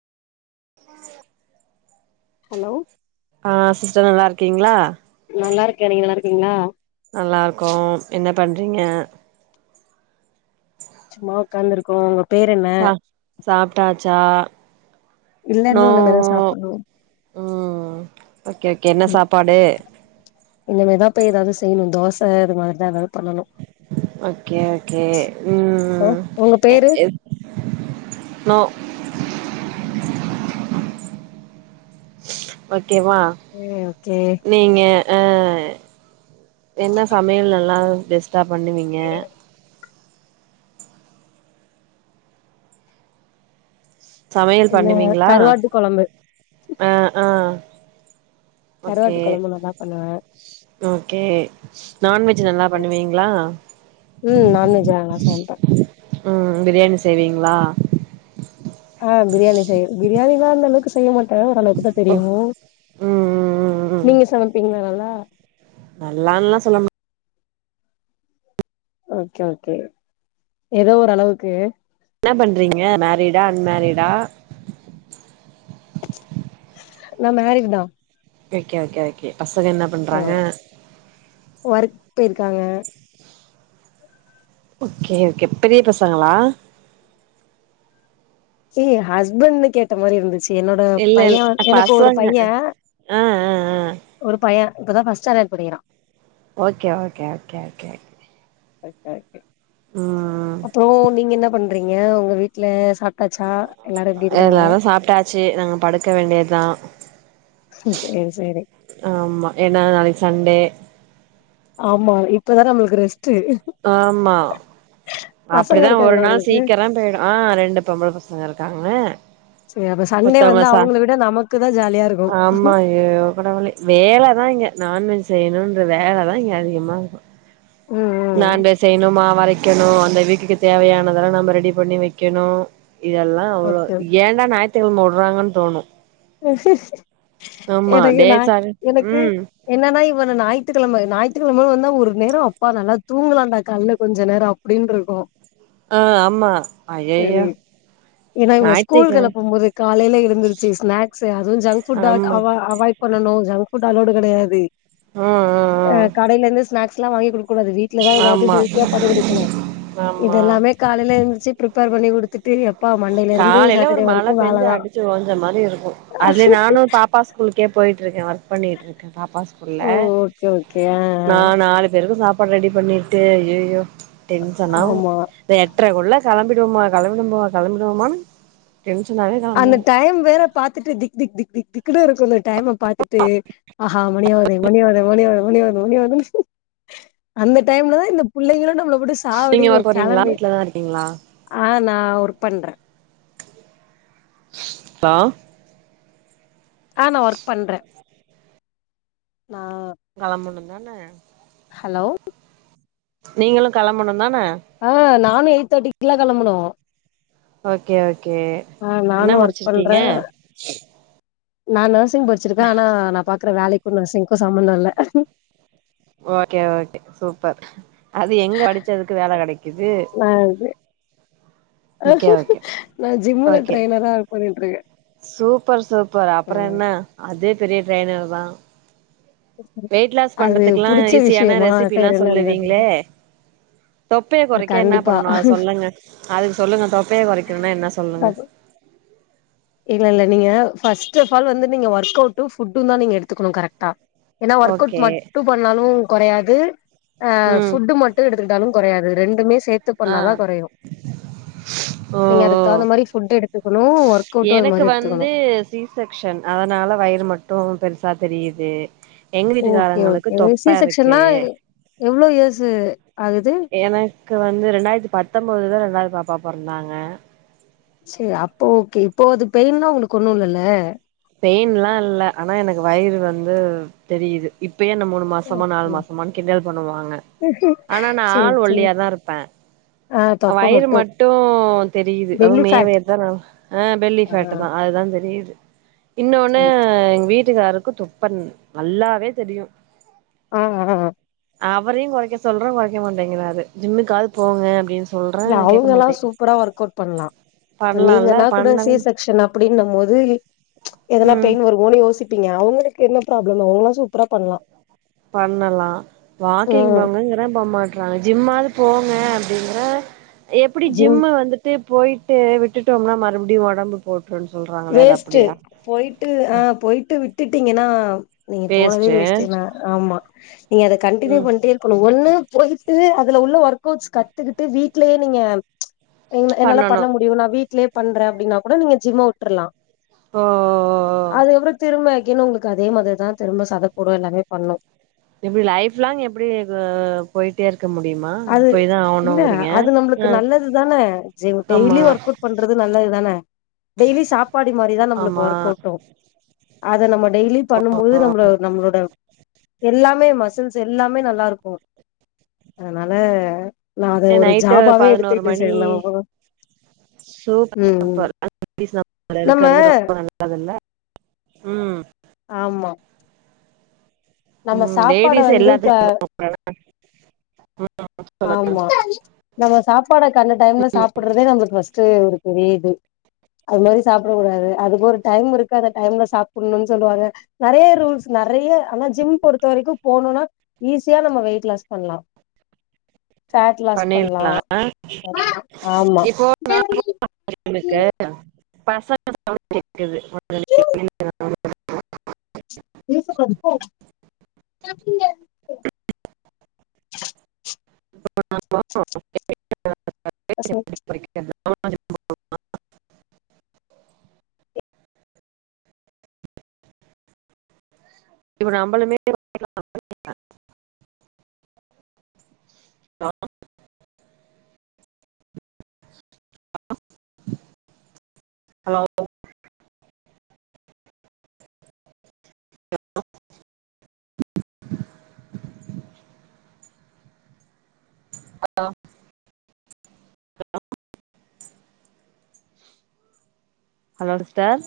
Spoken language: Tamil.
[inaudible] ஹலோ ஆ சிஸ்டர் நல்லாருக்கீங்களா நல்லாருக்கேன் நீங்க நல்லாருக்கீங்களா நல்லாருக்கோம் என்ன பண்றீங்க சும்மா உக்காந்துருக்கோம் சா சாப்ட்டாச்சா இல்ல இன்னு இனிமேதா அப்றோம் சாப்புட்ணு உம் ஓகே ஓகே என்ன சாப்பாடு இனிமேதான் போய் ஏதாது செய்ணும் தோச இது மாரிதான் ஏதாது பண்ணணும் ஓகே ஓகே ஹலோ உம் உங்க பேரு நோ ஓகேவா உம் ஓகே நீங்க அ என்ன சமையல் நல்லா பெஸ்ட்டா பண்ணுவீங்க சமையல் என்ன பண்ணுவீங்களா கருவாட்டு கொழம்பு ஆ ஆ ஓகே கருவாட்டு கொழம்பு நல்லா பண்ணுவே ஓகே நான்வெஜ் நல்லா பண்ணுவீங்களா ம் நான்வெஜ்லா நல்லா சமைப்பே ம் பிரியாணி செய்வீங்களா ஆ பிரியாணி செய்ய பிரியாணிலா அந்த அளவுக்கு செய்ய மாட்டே ஓரளவுக்குதா ஓ தெரியு ம் ம் ம் நீங்க சமைப்பீங்களா நல்லா நல்லான்ல்லா சொல்ல மா ஓகே ஓகே ஏதோ ஒரு அளவுக்கு என்ன பண்றீங்க மேரிடா அன்மேரிடா நா மேரேஜ் தா ஓகே ஓகே ஓகே பசங்க என்ன பண்றாங்க ஒர்க் போயிருக்காங்க ஓகே ஓகே பெரிய பசங்களா ஏ ஹஸ்பண்ட்ன்னு கேட்ட மாரி இருந்துச்சு என்னோட இல்ல இல் பையே எனக்கு ஒரு பசங்க பையே ஆ ஆ ஆ ஒரு பைய இப்ப தா ஃபர்ஸ்ட் ஸ்டாண்டர்ட் படிக்கிறா okay okay okay okay okay okay ம் அப்பறோ நீங்க என்ன பண் றீங்க உங்க வீட்ல சாப்டாச்சா எல்லாரு எப்டி இருக்காங்க ச்சு நாங்க படுக்க வேண்டியதா சேரி சேரி ஆமா ஏன்னா நாளைக்கு சண்டே ஆமா இப்பவர நம்மளுக்கு ரெஸ்ட் ஆமா பசங்க அப்டிதா ஒரு இருக்காங்களா நாள் உங்களுக்கு சீக்கிரோ போய்டு ஆ ரெண்டு பொம்பள பசங்க இருக்காங்க சேரி அப்ப சண்டே மத்தவங்க வந்தா சா அவங்கள விட நமக்குதா ஜாலியா இருக்கு ஆமா ஐயோ கடவுளே வேலை தா இங்க நான்வெஜ் செய்யணுன்ற வேலை தா இங்க அதிகமா இருக்கு ம் ம் நண்டு செய்யணு மாவரைக்கணு அந்த வீக்க்கு தேவையானதெல்லா நம்ம ரெடி பண்ணி வைக்கணு இதெல்லா அவ்வள ஓகே ஏண்டா ஞாயி்த்து கெழம வுட்றாங்கன்னு தோணு ஆமா எனக்கு நா டேஸ் ஆக எனக்கு ம் என்னன்னா இவன ஞாயித்துக்கெழம ஞாயித்துக்கெழம வந்தா ஒரு நேரோ அப்பா நல்லா தூங்கலான்டா கால்ல கொஞ்ச நேரோ அப் அப்டின்ருக்கு ஆ ஆமா ஐய்யய்யோ சரி ஏன்னா இவங்கள ஸ்கூல் கெளப்பும்போது காலைல எழுந்துருச்சி ஸ்நாக் ஸ் அதுவு ஜங்க் ஃபுட் ஆ ஆமா அவா அவாய்ட் பண்ணணு ஜங்க் ஃபுட் அலோவ்டு கெடையாது ஆ ஆ ஆ கடையில இருந்து ஸ்நாக்ஸ் எல்லா வாங்கி குடுக்க கூடாது வீட் லதா ஆ ஏதாவது ஆமா ஹெல்த்தியா பண்ணி குடுக்கணு இது ஆமா எல்லாமே காலேல எந்திச்சி ப்ரிப்பேர் பண்ணி குடுத்துட்டு எப்பா மண்டேல இருந்து சாட்டர்டே வரைக்கு வேலைதா மழை பேஞ்சி ஓன்ஜ மாரி இருக்கு அதுல நானு பாப்பா ஸ்கூலுக்கே போயிட்டு இருக்கே ஒர்க் பண்ணிகிட்டு இருக்கே பாப்பா இல்ல ஓ ஓகே ஓகே ஆ நா நாலு பேருக்கு சாப் பாடு ரெடி பண்ணிட்டு ஐய்யய்யோ ஆ டென்ஷனாவு ஆமா அந்த எட்ரக்குள்ள கெளம்பிடுவோமா கெளம்பிடுவோமா கெளம்பிடுவோமான்னு டென்ஷனாவேதா அந்த டைம் வேற பாத்துட்டு திக் திக் திக் திக் திக்ன்னு இருக்கு அந்த டைம பாத்துட்டு ஆஹா மணியாவ்து மணியாவ்து மணியாவ்து மணியாவ்து மணியாவ்துன் அந்த டைம்லதா இந்த புள்ளைங்களு நம்மள போட்டு நீங்க சாவடிங்க ஒர்க் போறீங்களா கெளம்பு வீட்லதா இருக்கீங்களா ஆ நா ஒர்க் பண்றே பா ஆ நா ஒர்க் பண்றே அ களம்பனுந்தான ஹலோ நீங்களு களம்பனுந்தான ஆ நானு எயிட் தேட்டிக்கில்லா கெளம்பனு ஓகே ஓகே ஆ இன்னா நானு ஒர்க் பண்றே முடிச்சிருக்கீங்க நா நர்சிங் படிச்சிருக்கே ஆனா நா பாக்குற வேலைக்கு நர்சிங்க்கு சம்மந்தோ இல்ல ஓகே ஓகே சூப்பர் அது எங்க படிச்சதுக்கு வேல கெடைக்குது அது ஓகே ஓகே நா ஜிம்ளில ஓகே ட்ரெய்னரா ஒர்க் பண்ணிட்ருக்கே சூப்பர் சூப்பர் அப்பற ம் என்ன அதே பெரிய ட்ரெய்னர் தா வெயிட் லாஸ் அது பண்றதுக்ல்லா புடிச்ச ஈஸியான விஷயமா ரெசிபில்லா பேர் என்ன இருந்தது சொல்லுவீங்களே தொப்பைய கொறைக்க என்ன கண்டிப்பா பண்ணணு அத சொல்லுங்க அதுக்கு சொல்லுங்க தொப்பைய கொறைக்கணுனா என்ன சொல்லுங்க இல்ல இல்ல நீங்க ஃபஸ்ட்ஃபால் வந்து நீங்க ஒர்க் அவுட்டு ஃபுட்டுந்தா நீங்க எடுத்துக்கணு கரெக்டா ஏனா ஒர்க் அவுட் ஓகே மட்டு பண்ணாலு கொறையாது அ ம் ஃபுட்டு மட் டு எடுத்துக்கிட்டாலு கொறையாது ரெண்டுமே சே த்து ஆ பண்ணாதா கொறையு ஓ நீங்க அதுக் ஓ தகுந்த மாரி ஃபுட்டு எடுத்துக்கணு ஒர் எனக்கு வந்து சி செக்ஷன் அதனால வயிரு மட்டு பெருசா தெரியிது எங்க வீட்டு ஓகே காாரங்களுக்கு ஓகே சி தொப்ப இருக்கு செக்ஷன்னா எவ்ளோ யேஸு ஆகுது எனக்கு வந்து ரெண்டாய்ர்த்தி பத்தொம்பதுல ரெண்டாவது பாப்பா பொறந்தாங்க சே அப்போ ஓகே இப்போ அது பெயின்லா உங்களுக்கு ஒண்ணு இல்லல்ல பெயின்லா இல்ல ஆனா எனக்கு வயிறு வந்து தெரியிது இப்பயே என்ன மூணு மாசமா நாலு மாசமான் கிண்டல் பண்ணுவாங்க ஆனா நா சேரி ஆள் சேரி ஒல்லியாதா இருப்பே ஆ தொப்ப வயிறு மட்டு தெரியிது அதுவு பெல்லி ஃபேட் மேவேதா ஆ பெல்லி கரட்டுதா அதுதா தெரியிது இன்னொன்னு சேரி எங் வீட்டுக்காருக்கு தொப்ப நல்லாவே தெரியு அ அ அ அவரையு கொறைக்க சொல்றே கொறைக்க மாட்டேங்கிறாரு ஜிம்முக்காது போங்க அப்டின் இல்ல அவங்கெல்லா சூப்பரா ஒர்க் அவுட் பண்லா இப்ப பண்லால்ல நீங்கனா கூட சி பண்ணவே செக்சன் அப்படின்னுமோது எதனா ம் பெயின் வருமோனு யோசிப்பீங்க அவுங்களுக்கு என்ன ப்ராப்ளம் அவுங்லா சூப்பரா பண்லா பண்ணலா வாக்கிங் ம் போங்கங்கிற போமா ட்றாங்க ஜிம்மாது போங்க அப்டிங்கிற எப்பிடி ஜிம் ஜிம்மு வந்துட் டு போய்ட்டு விட்டுட்டோம்னா மறுப்டியு எடம்பு போட்ருன் சொல்றாங்களே அது அப்படியா போய்ட்டு ஆ போய்ட்டு விட்டுட்டீங்கனா நீங்க போனதே வேஸ்ட்டு ந ஆமா நீங்க அத கன்டினுயூ ம் பண்ட்டே ஒண்ணு போய்ட்டு அதுல உள்ள ஒர்க் அவுட்ஸ் கத்துக்கிட்டு வீட்லயே நீங்க என் என்னால பண்ணணு பண்ண முடியு நா வீட்லயே பண்றே அப்டின்னா கூட நீங்க ஜிம்ம உட்டுருலா ஓ அதுக்கப்றோ திரும்ப அகைன் உங்களுக் அதே மாதிரி தா திரும்ப சதப்போடு எல்லாமே பண்ணு எப்படி லைஃப் லாங் எப்படி இது போயிட்டே இருக்க முடியுமா அது போய் தான் இல்ல ஆவணும்ங்கிறீங்க ஆ ஜீம் டேய்லி ஒர்க் அவுட் பண்றது நல்லது தான டெய்லி சாப்பாடி மாதிரிதான் நம்மளுக்கு ஆமா ஒர்க் அவுட்டும் அத நம்ம டெய்லி பண்ணும்போது நம்மள நம்மளோட எல்லாமே மசில்ஸ் எல்லாமே நல்லா இருக்கும் அதனால நா அத ஒரு நைட்டு ஜாபாவே பதினோரு எடுத்துக்கிட்டே மணி சரி நம்ம ம் ம் சூப்பர் [inaudible] நம்ம இருக்கிறது ரொம்ப நல்லது நல்லது இல்ல ம் ஆமா நம்ம ம் சாப்பாட லேடிஸ் வந்து க எல்லாத்தையும் [inaudible] ம் ஆமா நம்ம சாப்பாட கண்ட டைம்ல சாப்பிடுறதே நமக்கு பஸ்ட் ஒரு பெரிய இது அது மாறி சாப்பிடக் கூடாது அதுக்கு ஒரு டைம் இருக்கு அந்த டைம்ல சாப்பிடணும்னு சொல்லுவாங்க நெறைய ரூல்ஸ் நெறைய ஆனா ஜிம் பொறுத்த வரைக்கும் போனும்னா ஈஸியா நம்ம வெயிட் லாஸ் பண்ணலாம் பண்லா பண்ணிடலாம் ஆமா இப்போ [inaudible] பசங்க சவுண்ட் கேக்குது [inaudible] [inaudible] [unintelligible] [inaudible] பசங்க [inaudible] [inaudible] இப்ப நம்பலுமே [inaudible] hello hello hello hello hello sister